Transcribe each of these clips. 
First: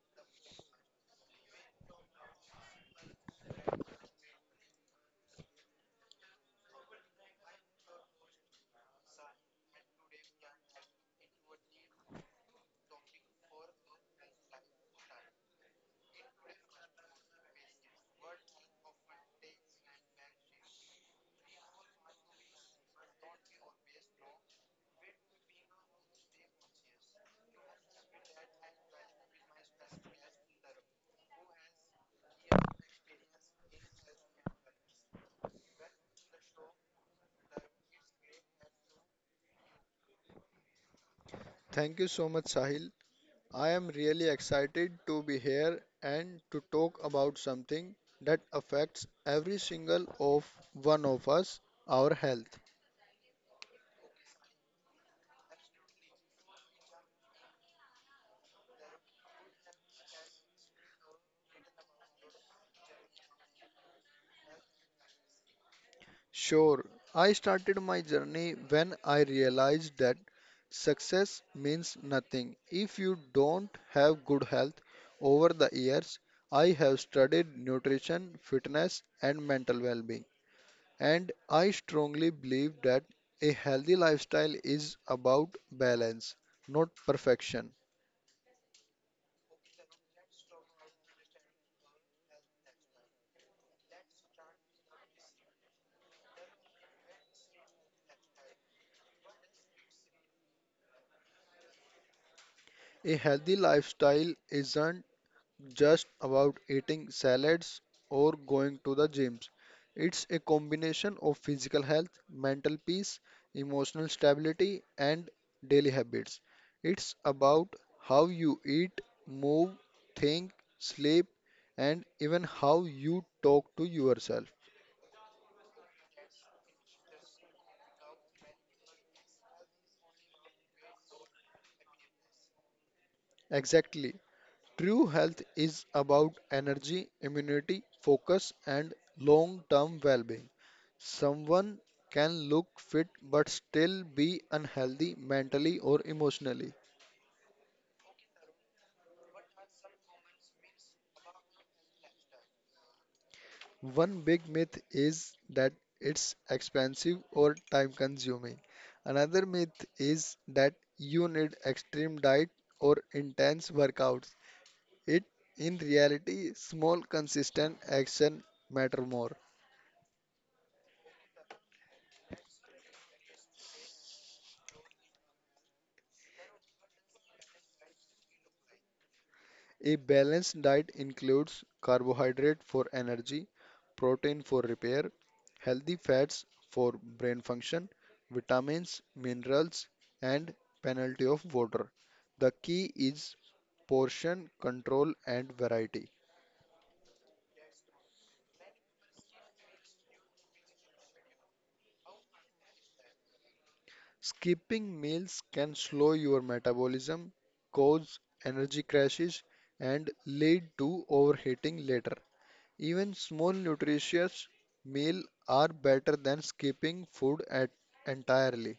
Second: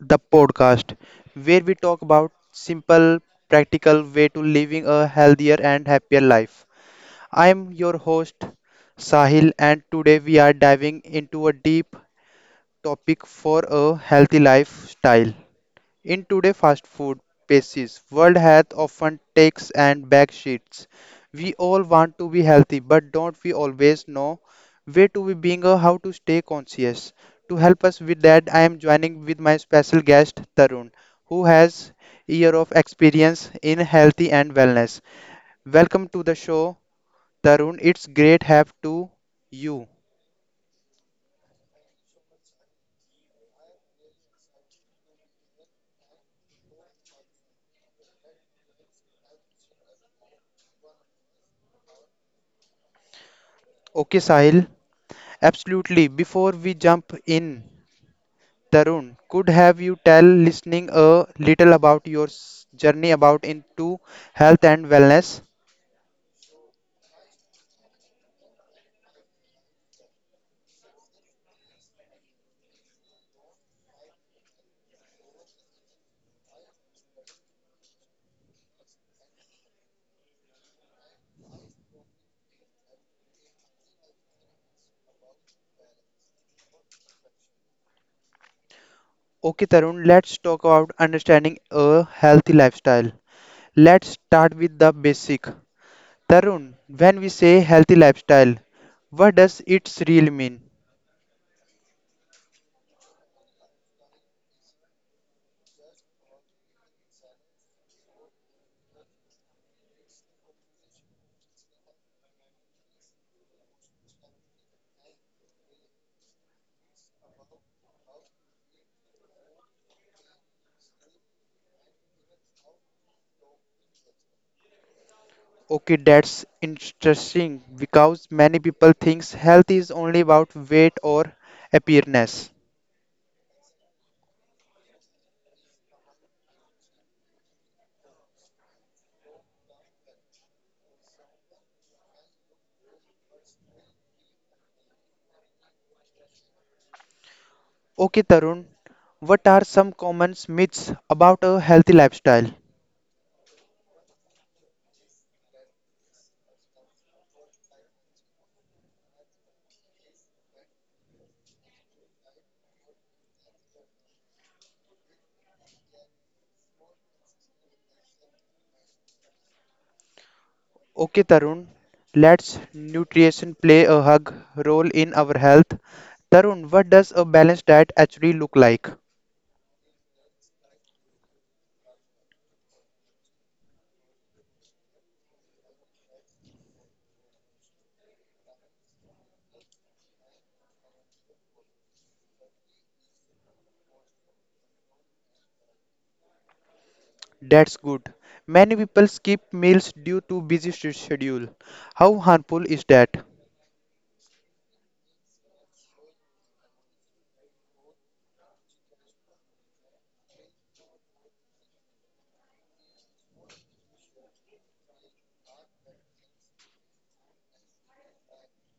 the podcast, where we talk about simple, practical way to living a healthier and happier life. I am your host Sahil and today we are diving into a deep topic for a healthy lifestyle. In today's fast food spaces, world health often takes and back seats. We all want to be healthy, but don't we always know where to be being or how to stay conscious? To help us with that, I am joining with my special guest Tarun, who has year of experience in healthy and wellness. Welcome to the show, Tarun. It's great have to you. Thank you so much, Sahil. I am really excited to be here and to talk about something that affects every single of one of us, our health. Okay, Sahil. Absolutely. Before we jump in, Tarun, could have you tell listening a little about your journey about into health and wellness? Sure, I started my journey when I realized that success means nothing if you don't have good health. Over the years, I have studied nutrition, fitness, and mental well being. And I strongly believe that a healthy lifestyle is about balance, not perfection. Okay, Tarun, let's talk about understanding a healthy lifestyle. Let's start with the basic. Tarun, when we say healthy lifestyle, what does it really mean? A healthy lifestyle isn't just about eating salads or going to the gyms. It's a combination of physical health, mental peace, emotional stability, and daily habits. It's about how you eat, move, think, sleep, and even how you talk to yourself. Okay, that's interesting because many people thinks health is only about weight or appearance. Exactly. True health is about energy, immunity, focus, and long term well being. Someone can look fit but still be unhealthy mentally or emotionally. Okay, Tarun, what are some common myths about a healthy lifestyle? One big myth is that it's expensive or time consuming. Another myth is that you need extreme diet or intense workouts. It in reality small consistent action matter more. Okay, Tarun, let's nutrition play a hug role in our health. Tarun, what does a balanced diet actually look like? A balanced diet includes carbohydrate for energy, protein for repair, healthy fats for brain function, vitamins, minerals, and plenty of water. The key is portion control and variety. That's good. Many people skip meals due to busy schedule. How harmful is that? Skipping meals can slow your metabolism, cause energy crashes, and lead to overheating later. Even small nutritious meal are better than skipping food at entirely.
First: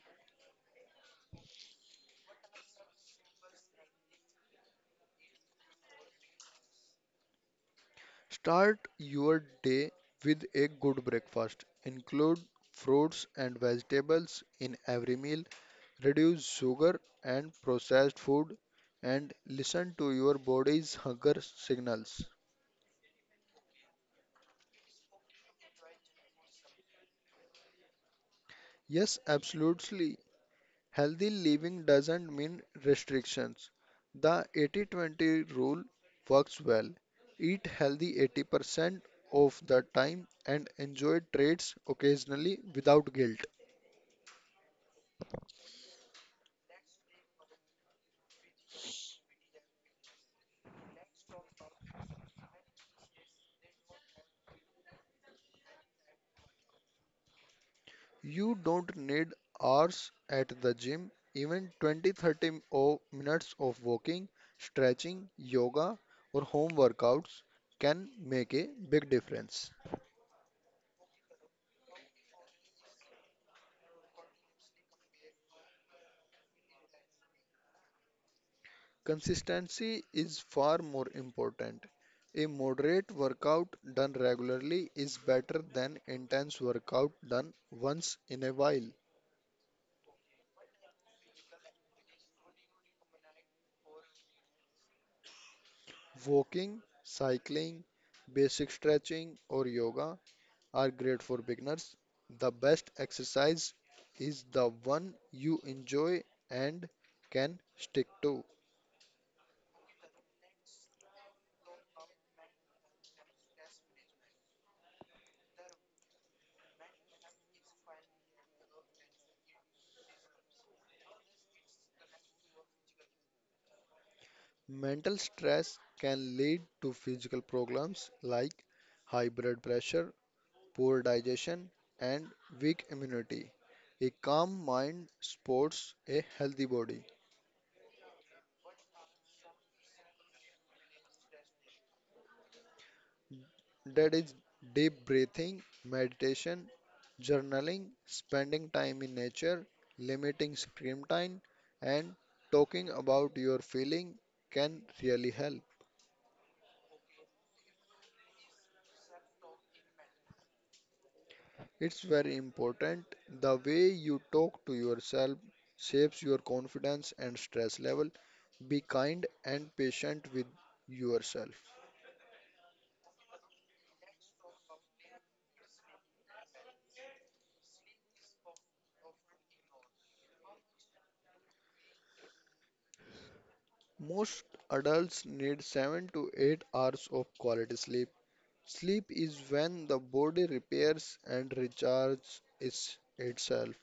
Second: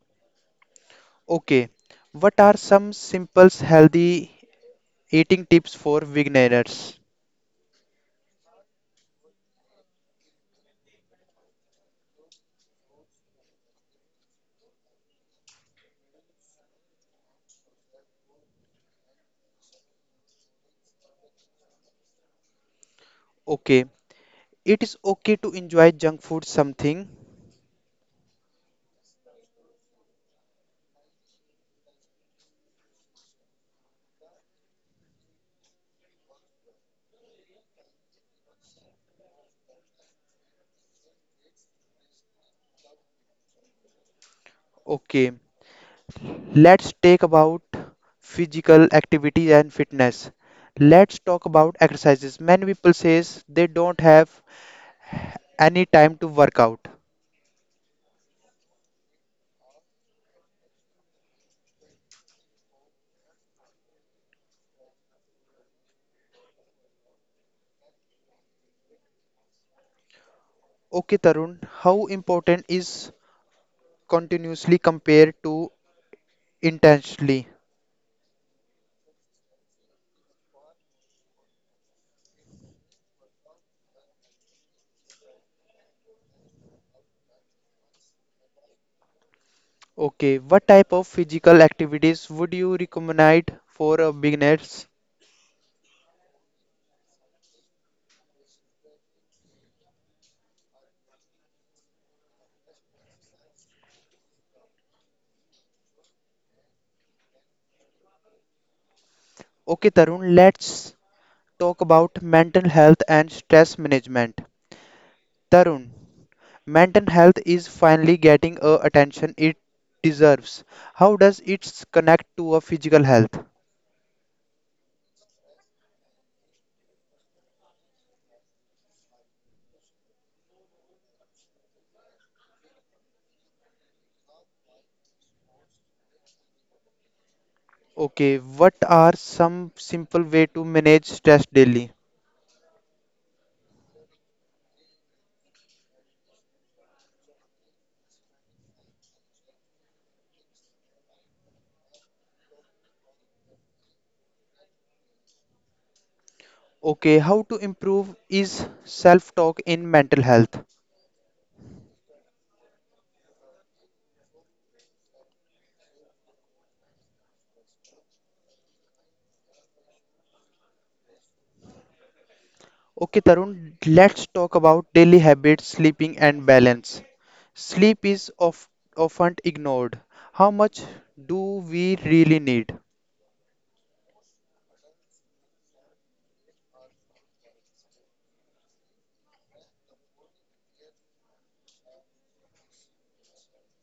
Okay, what are some simple healthy eating tips for beginners? Start your day with a good breakfast. Include fruits and vegetables in every meal. Reduce sugar and processed food and listen to your body's hunger signals. Okay, it is okay to enjoy junk food something. Yes, absolutely. Healthy living doesn't mean restrictions. The 80-20 rule works well. Eat healthy 80% of the time and enjoy treats occasionally without guilt. Okay, let's take about physical activity and fitness. Let's talk about exercises. Many people says they don't have any time to work out. You don't need hours at the gym. Even 20-30 minutes of walking, stretching, yoga or home workouts can make a big difference. Okay, Tarun, how important is continuously compared to intensely? Consistency is far more important. A moderate workout done regularly is better than intense workout done once in a while. Okay, what type of physical activities would you recommend for a beginners? Walking, cycling, basic stretching or yoga are great for beginners. The best exercise is the one you enjoy and can stick to. Okay, Tarun, let's talk about mental health and stress management. Tarun, mental health is finally getting a attention it deserves. How does it connect to a physical health? Mental stress can lead to physical problems like high blood pressure, poor digestion, and weak immunity. A calm mind supports a healthy body. Okay, what are some simple way to manage stress daily? That is deep breathing, meditation, journaling, spending time in nature, limiting screen time, and talking about your feeling can really help. Okay, how to improve is self-talk in mental health. It's very important. The way you talk to yourself shapes your confidence and stress level. Be kind and patient with yourself. Okay, Tarun, let's talk about daily habits, sleeping and balance. Sleep is of, often ignored. How much do we really need? Most adults need 7 to 8 hours of quality sleep. Sleep is when the body repairs and recharges itself.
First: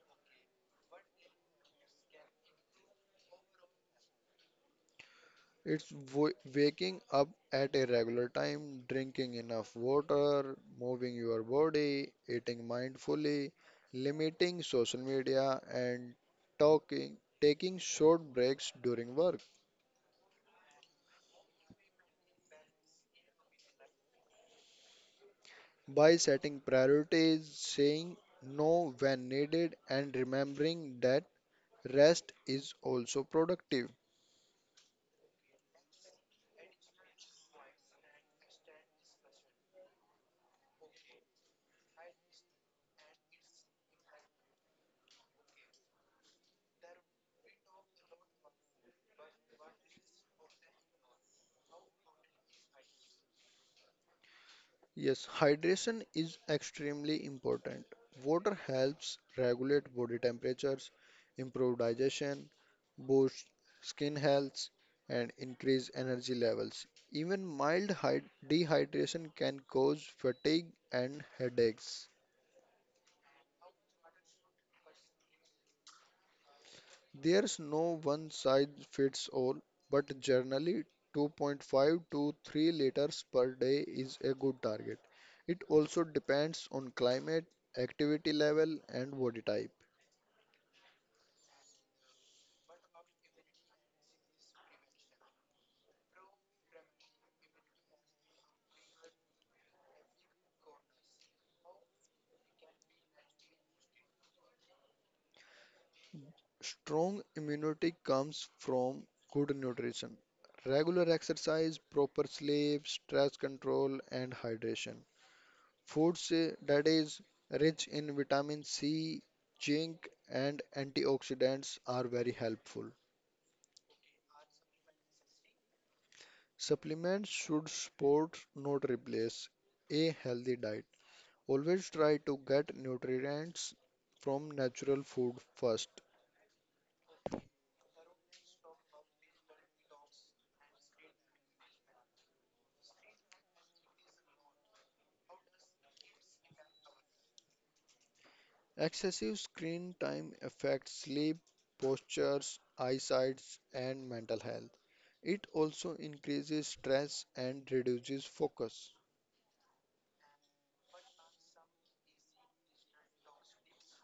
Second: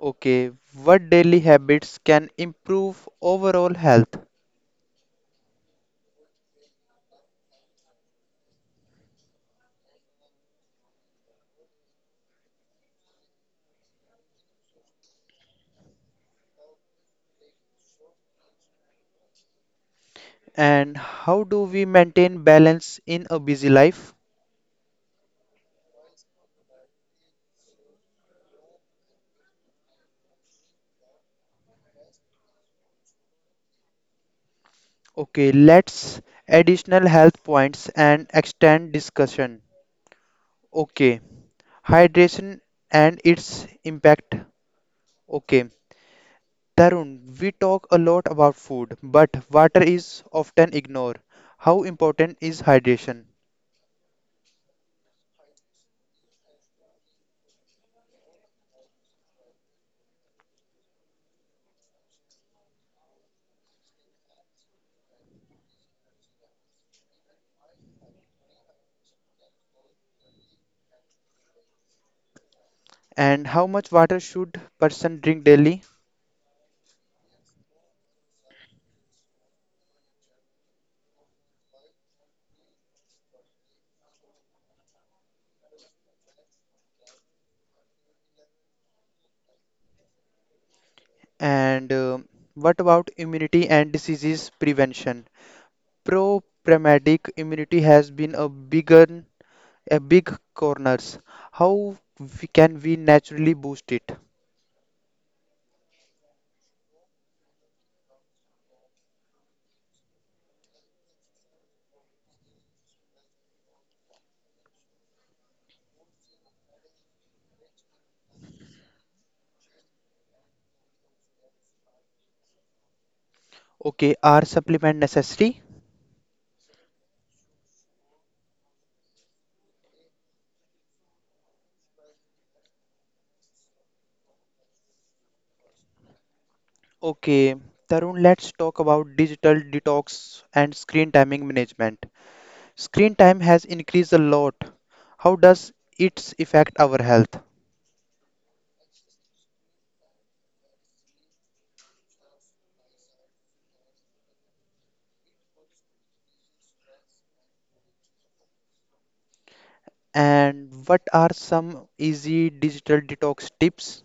Okay, what daily habits can improve overall health It's waking up at a regular time, drinking enough water, moving your body, eating mindfully, limiting social media, and taking short breaks during work. and how do we maintain balance in a busy life? By setting priorities, saying no when needed, and remembering that rest is also productive. Okay, let's additional health points and extend discussion. Okay, hydration and its impact. Okay, Tarun, we talk a lot about food, but water is often ignored. How important is hydration Yes, hydration is extremely important. Water helps regulate body temperatures, improve digestion, boost skin health, and increase energy levels. Even mild dehydration can cause fatigue and headaches. and how much water should person drink daily? There's no one size fits all, but generally 2.5 to 3 liters per day is a good target. It also depends on climate, activity level, and body type. And what about immunity and diseases prevention? Pro-paramedic immunity has been a bigger, A big corners. Can we naturally boost it? Strong immunity comes from good nutrition, regular exercise, proper sleep, stress control, and hydration. Foods that is rich in vitamin C, zinc, and antioxidants are very helpful. Okay, are supplement necessary? Supplements should support, not replace, a healthy diet. Always try to get nutrients from natural food first. Okay, Tarun, let's talk about digital detox and screen timing management. Screen time has increased a lot. How does it affect our health? Excessive screen time affects sleep, postures, eyesight, and mental health. It also increases stress and reduces focus. And what are some easy digital detox tips?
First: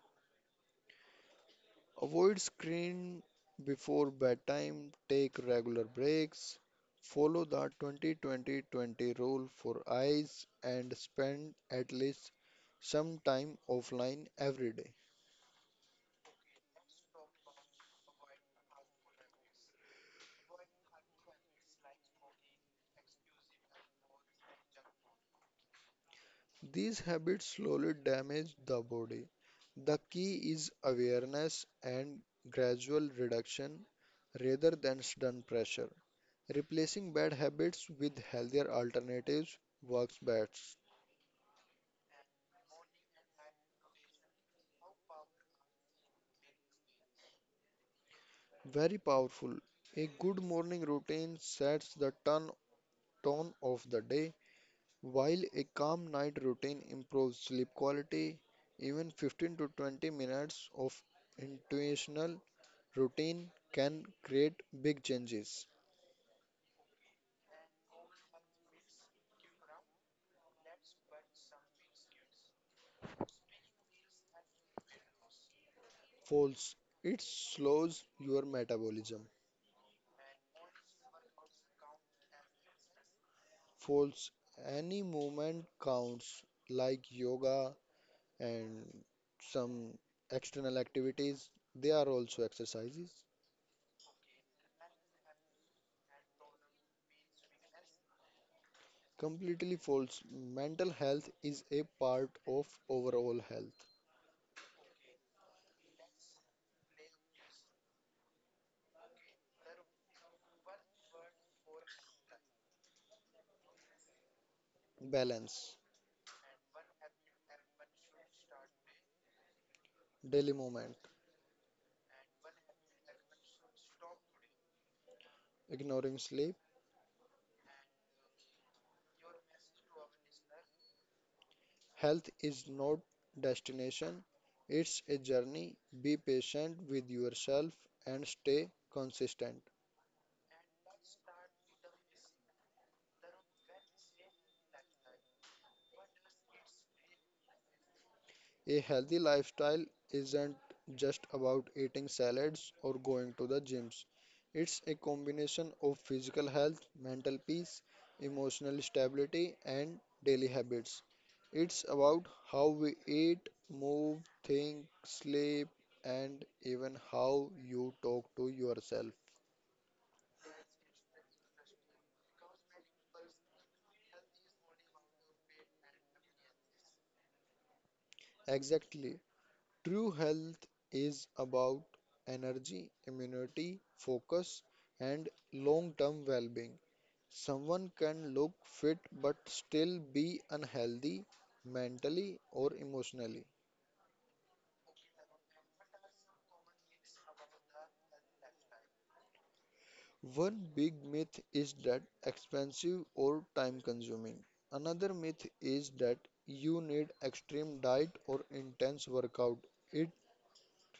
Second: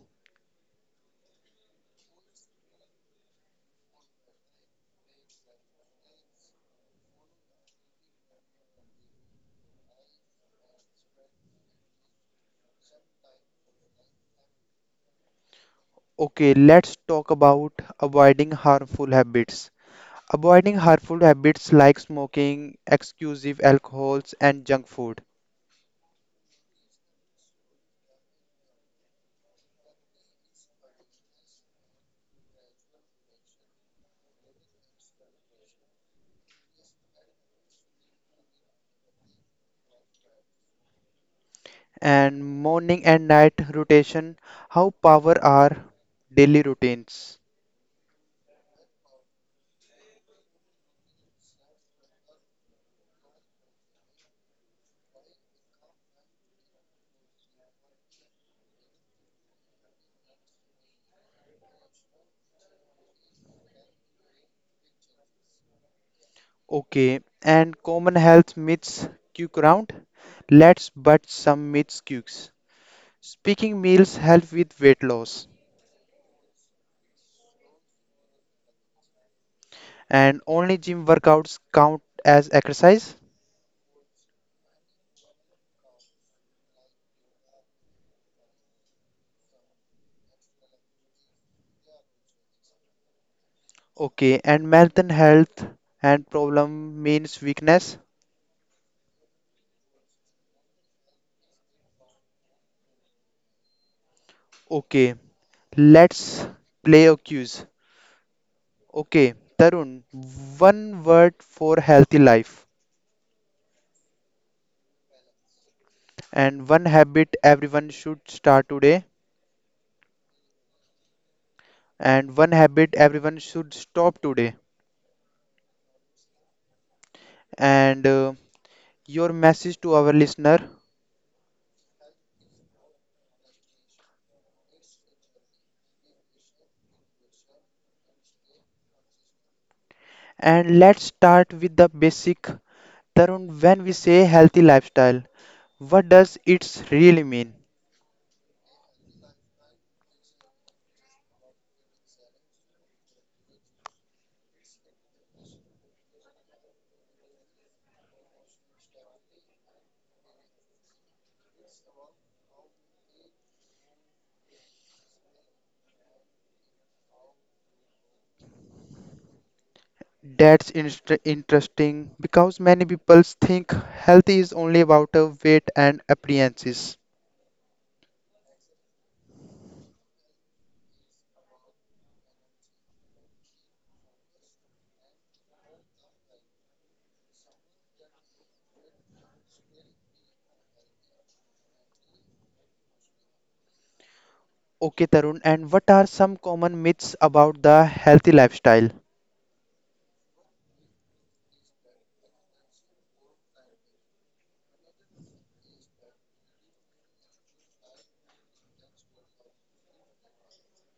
Avoid screen before bedtime, take regular breaks, follow the 20-20-20 rule for eyes, and spend at least some time offline every day. Okay, let's talk about avoiding harmful habits. Avoiding harmful habits like smoking, exclusive alcohols, and junk food, These habits slowly damage the body. The key is awareness and gradual reduction rather than sudden pressure. Replacing bad habits with healthier alternatives works best. and morning and night rotation, how power are daily routines. Very powerful. A good morning routine sets the tone of the day, while a calm night routine improves sleep quality. Even 15 to 20 minutes of intentional routine can create big changes. Okay, and common health myths quick round. Let's bust some myths quicks. Speaking meals help with weight loss, False. It slows your metabolism. and only gym workouts count as exercise. False. Any movement counts, like yoga and some external activities. They are also exercises. Okay, and mental health and problem means weakness. Completely false. Mental health is a part of overall health. Okay, let's play a quiz. Okay, Tarun, one word for healthy life Balance. and one habit everyone should start today Daily movement. and one habit everyone should stop today Ignoring sleep. and your message to our listener. Health is not destination. It's a journey. Be patient with yourself and stay consistent. And let's start with the basic. Tarun, when we say healthy lifestyle, what does it really mean? A healthy lifestyle isn't just about eating salads or going to the gyms. It's a combination of physical health, mental peace, emotional stability, and daily habits. It's about how we eat, move, think, sleep, and even how you talk to yourself. That's interesting because many people think health is only about weight and appearances. Exactly. True health is about energy, immunity, focus, and long term well being. Someone can look fit but still be unhealthy mentally or emotionally. Okay, Tarun, and what are some common myths about the healthy lifestyle? One big myth is that expensive or time consuming. Another myth is that you need extreme diet or intense workout. In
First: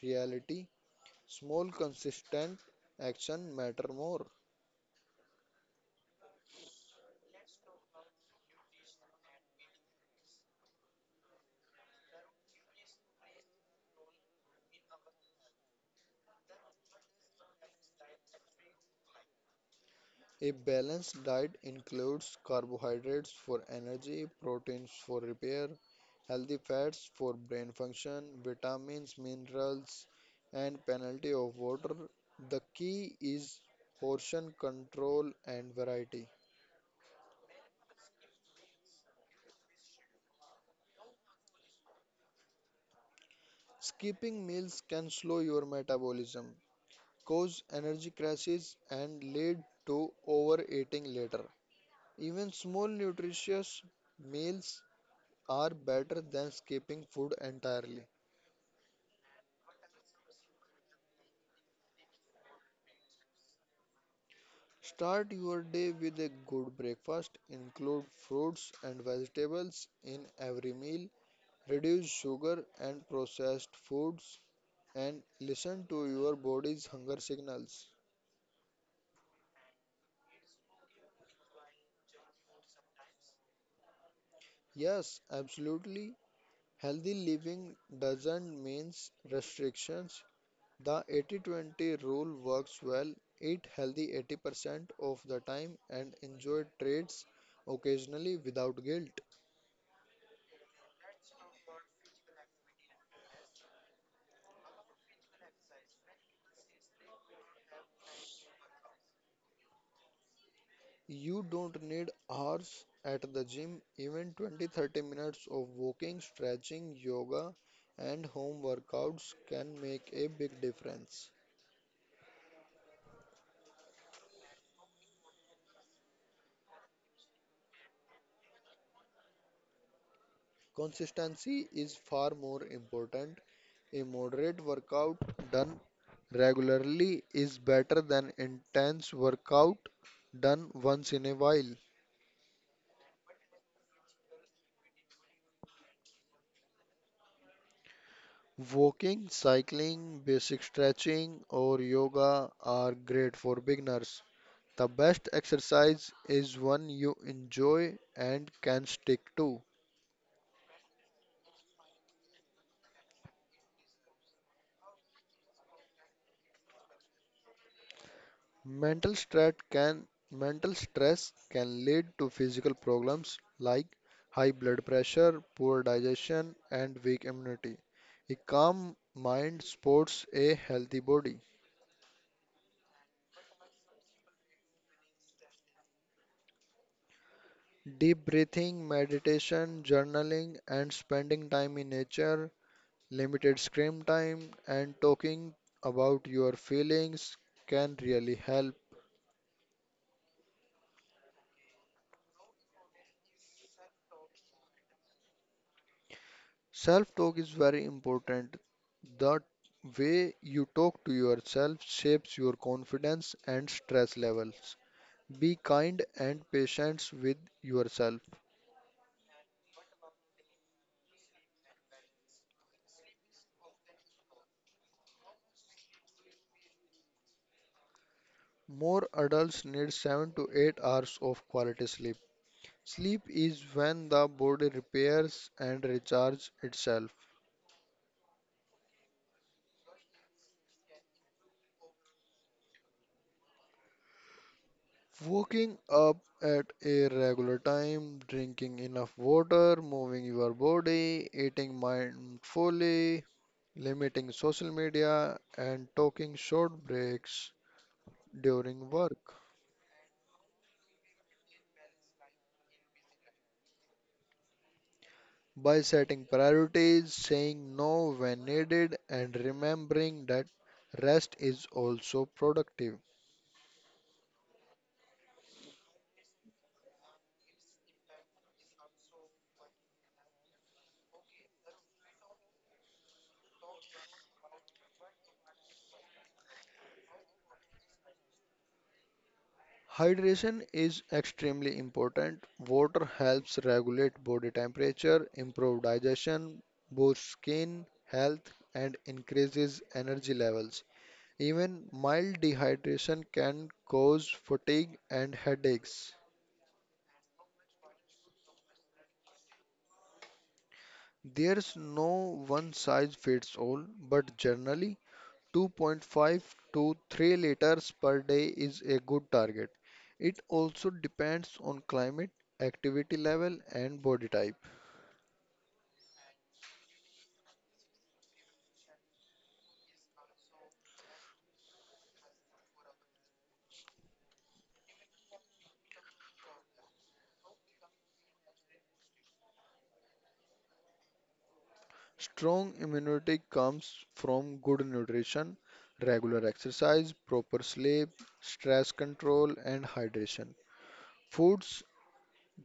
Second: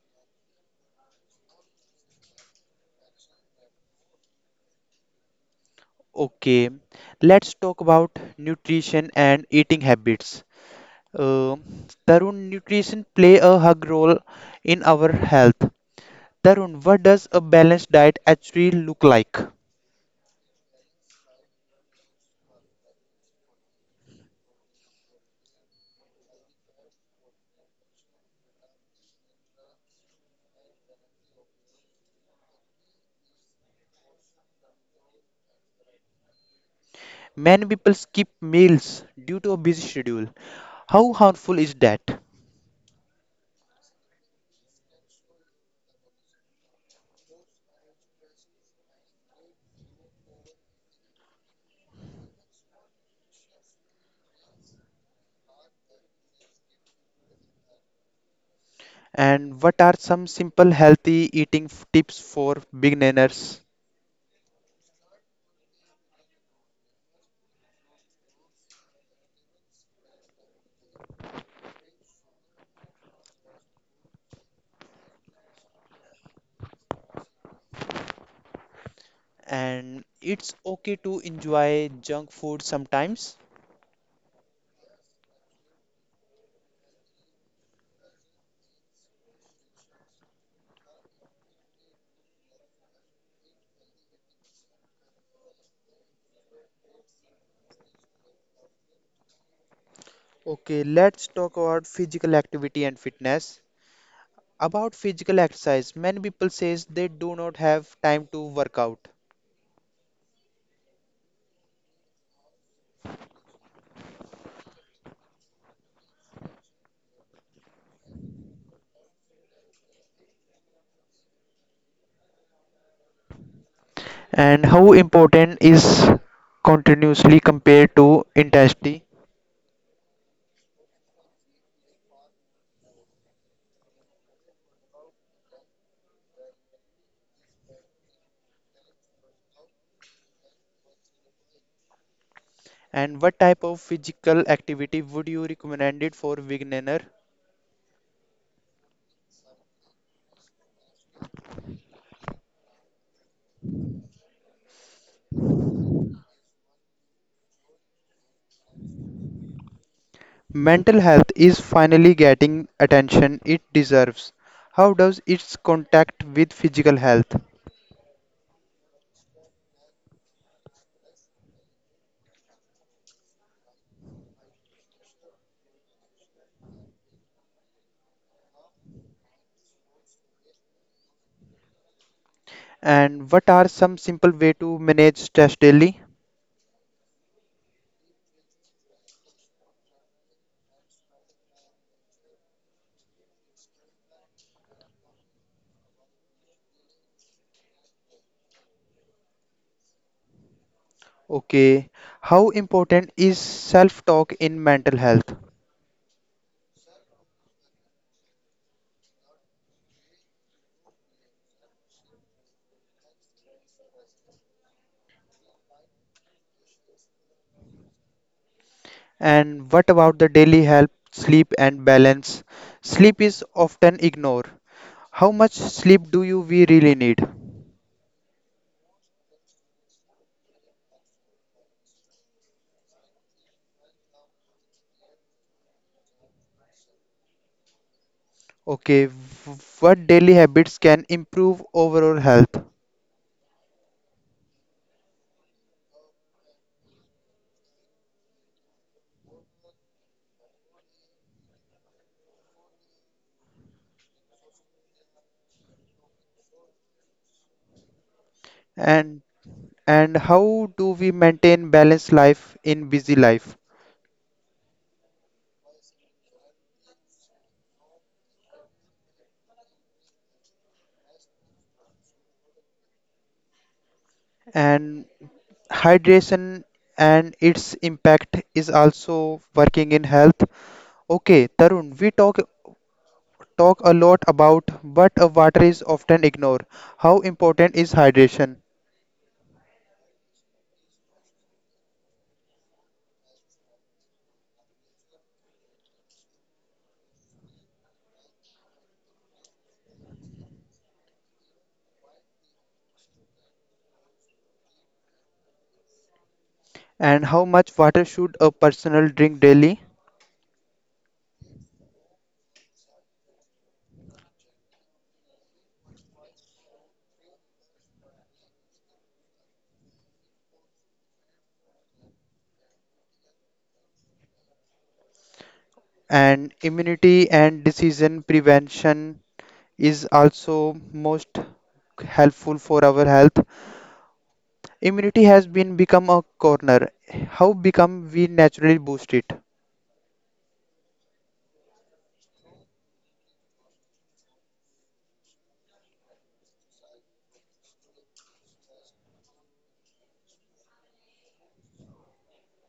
reality, small consistent action matter more. Okay, let's talk about nutrition and eating habits. Uh, Tarun, nutrition play a hug role in our health. Tarun, what does a balanced diet actually look like? A balanced diet includes carbohydrates for energy, proteins for repair, healthy fats for brain function, vitamins, minerals, and plenty of water. The key is portion control and variety. Many people skip meals due to a busy schedule. How harmful is that? Skipping meals can slow your metabolism, cause energy crashes, and lead to overeating later. Even small nutritious meals are better than skipping food entirely. And what are some simple healthy eating tips for beginners? Start your day with a good breakfast. Include fruits and vegetables in every meal. Reduce sugar and processed foods, and listen to your body's hunger signals. And it's okay to enjoy junk food sometimes. Yes, absolutely. Healthy living doesn't mean restrictions. The 80-20 rule works well. Eat healthy 80% of the time and enjoy treats occasionally without guilt. Okay, let's talk about physical activity and fitness. About physical exercise, many people says they do not have time to work out. You don't need hours at the gym, even 20 30 minutes of walking, stretching, yoga, and home workouts can make a big difference. And how important is continuously compared to intensity? Consistency is far more important. A moderate workout done regularly is better than intense workout done once in a while. And what type of physical activity would you recommend it for beginner? Walking, cycling, basic stretching, or yoga are great for beginners. The best exercise is one you enjoy and can stick to. Mental health is finally getting attention it deserves. How does its contact with physical health? Mental stress can Mental stress can lead to physical problems like high blood pressure, poor digestion, and weak immunity. A calm mind supports a healthy body. And what are some simple way to manage stress daily? Deep breathing, meditation, journaling, and spending time in nature, limited screen time, and talking about your feelings can really help. Okay, how important is self-talk in mental health? Self talk is very important. The way you talk to yourself shapes your confidence and stress levels. Be kind and patient with yourself. And what about the daily health, sleep and balance? Sleep is often ignored. How much sleep do you we really need? More adults need 7 to 8 hours of quality sleep. Sleep is when the body repairs and recharges itself. Okay, what daily habits can improve overall health? Waking up at a regular time, drinking enough water, moving your body, eating mindfully, limiting social media, and taking short breaks during And work. and how do we maintain balanced life in busy life By setting priorities, saying no when needed, and remembering that rest is also productive. and hydration and its impact is also working in health. Okay, Tarun, we talk a lot about but water is often ignored. How important is hydration Hydration is extremely important. Water helps regulate body temperature, improve digestion, boosts skin health, and increases energy levels. Even mild dehydration can cause fatigue and headaches. and how much water should a person drink daily There's no one size fits all, but generally 2.5 to 3 liters per day is a good target. It also depends on climate, activity level, and body type. and immunity and disease prevention is also most helpful for our health. Immunity has been become a corner. How become we naturally boost it? Strong immunity comes from good nutrition, regular exercise, proper sleep, stress control, and hydration. Foods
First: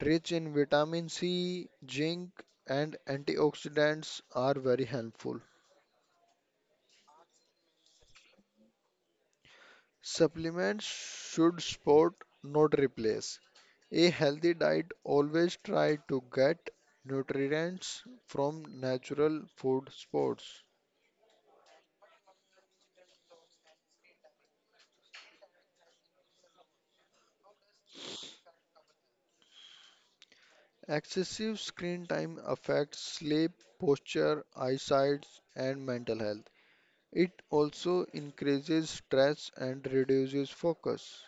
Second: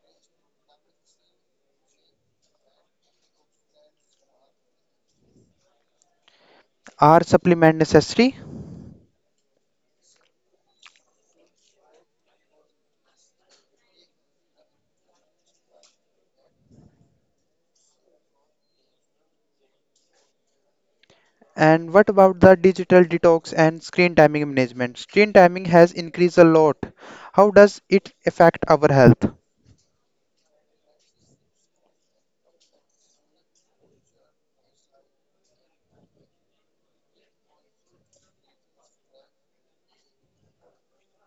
rich in vitamin C, zinc, and antioxidants are very helpful. Are supplement necessary? Supplements should support, not replace. A healthy diet always try to get nutrients from natural food sources. And what about the digital detox and screen timing management? Screen timing has increased a lot. How does it affect our health? Excessive screen time affects sleep, posture, eyesight, and mental health. It also increases stress and reduces focus.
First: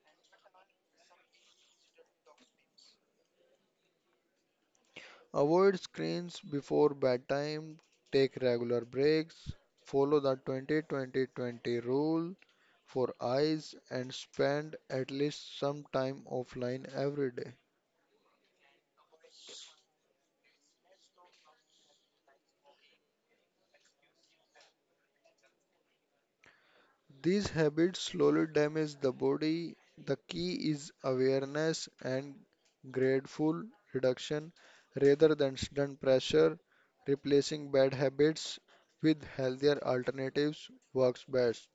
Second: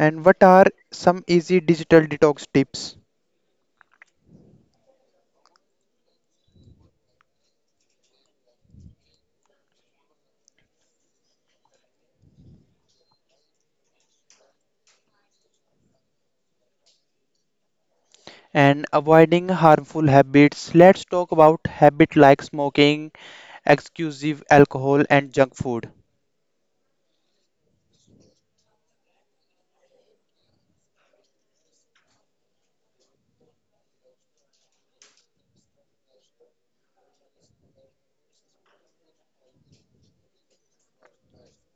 And what are some easy digital detox tips? Avoid screens before bedtime, take regular breaks, follow the 20-20-20 rule for eyes, and spend at least some time offline every day. And avoiding harmful habits. Let's talk about habit like smoking, exclusive alcohol and junk food. These habits slowly damage the body. The key is awareness and gradeful reduction rather than sudden pressure. Replacing bad habits with healthier alternatives works best.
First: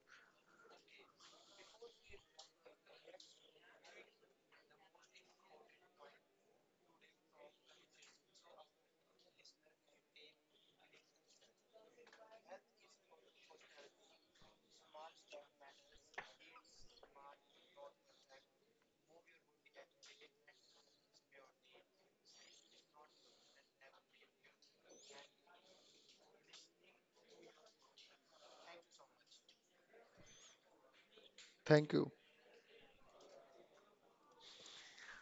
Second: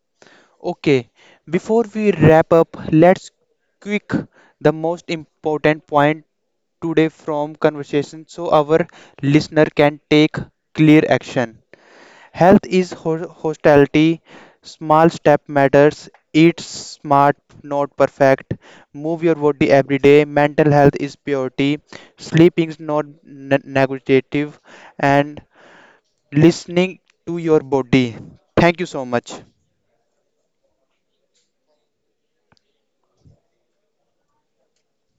Okay, before we wrap up, let's quick the most important point today from conversation so our listener can take clear action. Health is hostility, small step matters, eat smart, not perfect, move your body every day, mental health is purity, sleeping is not negotiative, and listening to your body. Thank you so much. Thank you.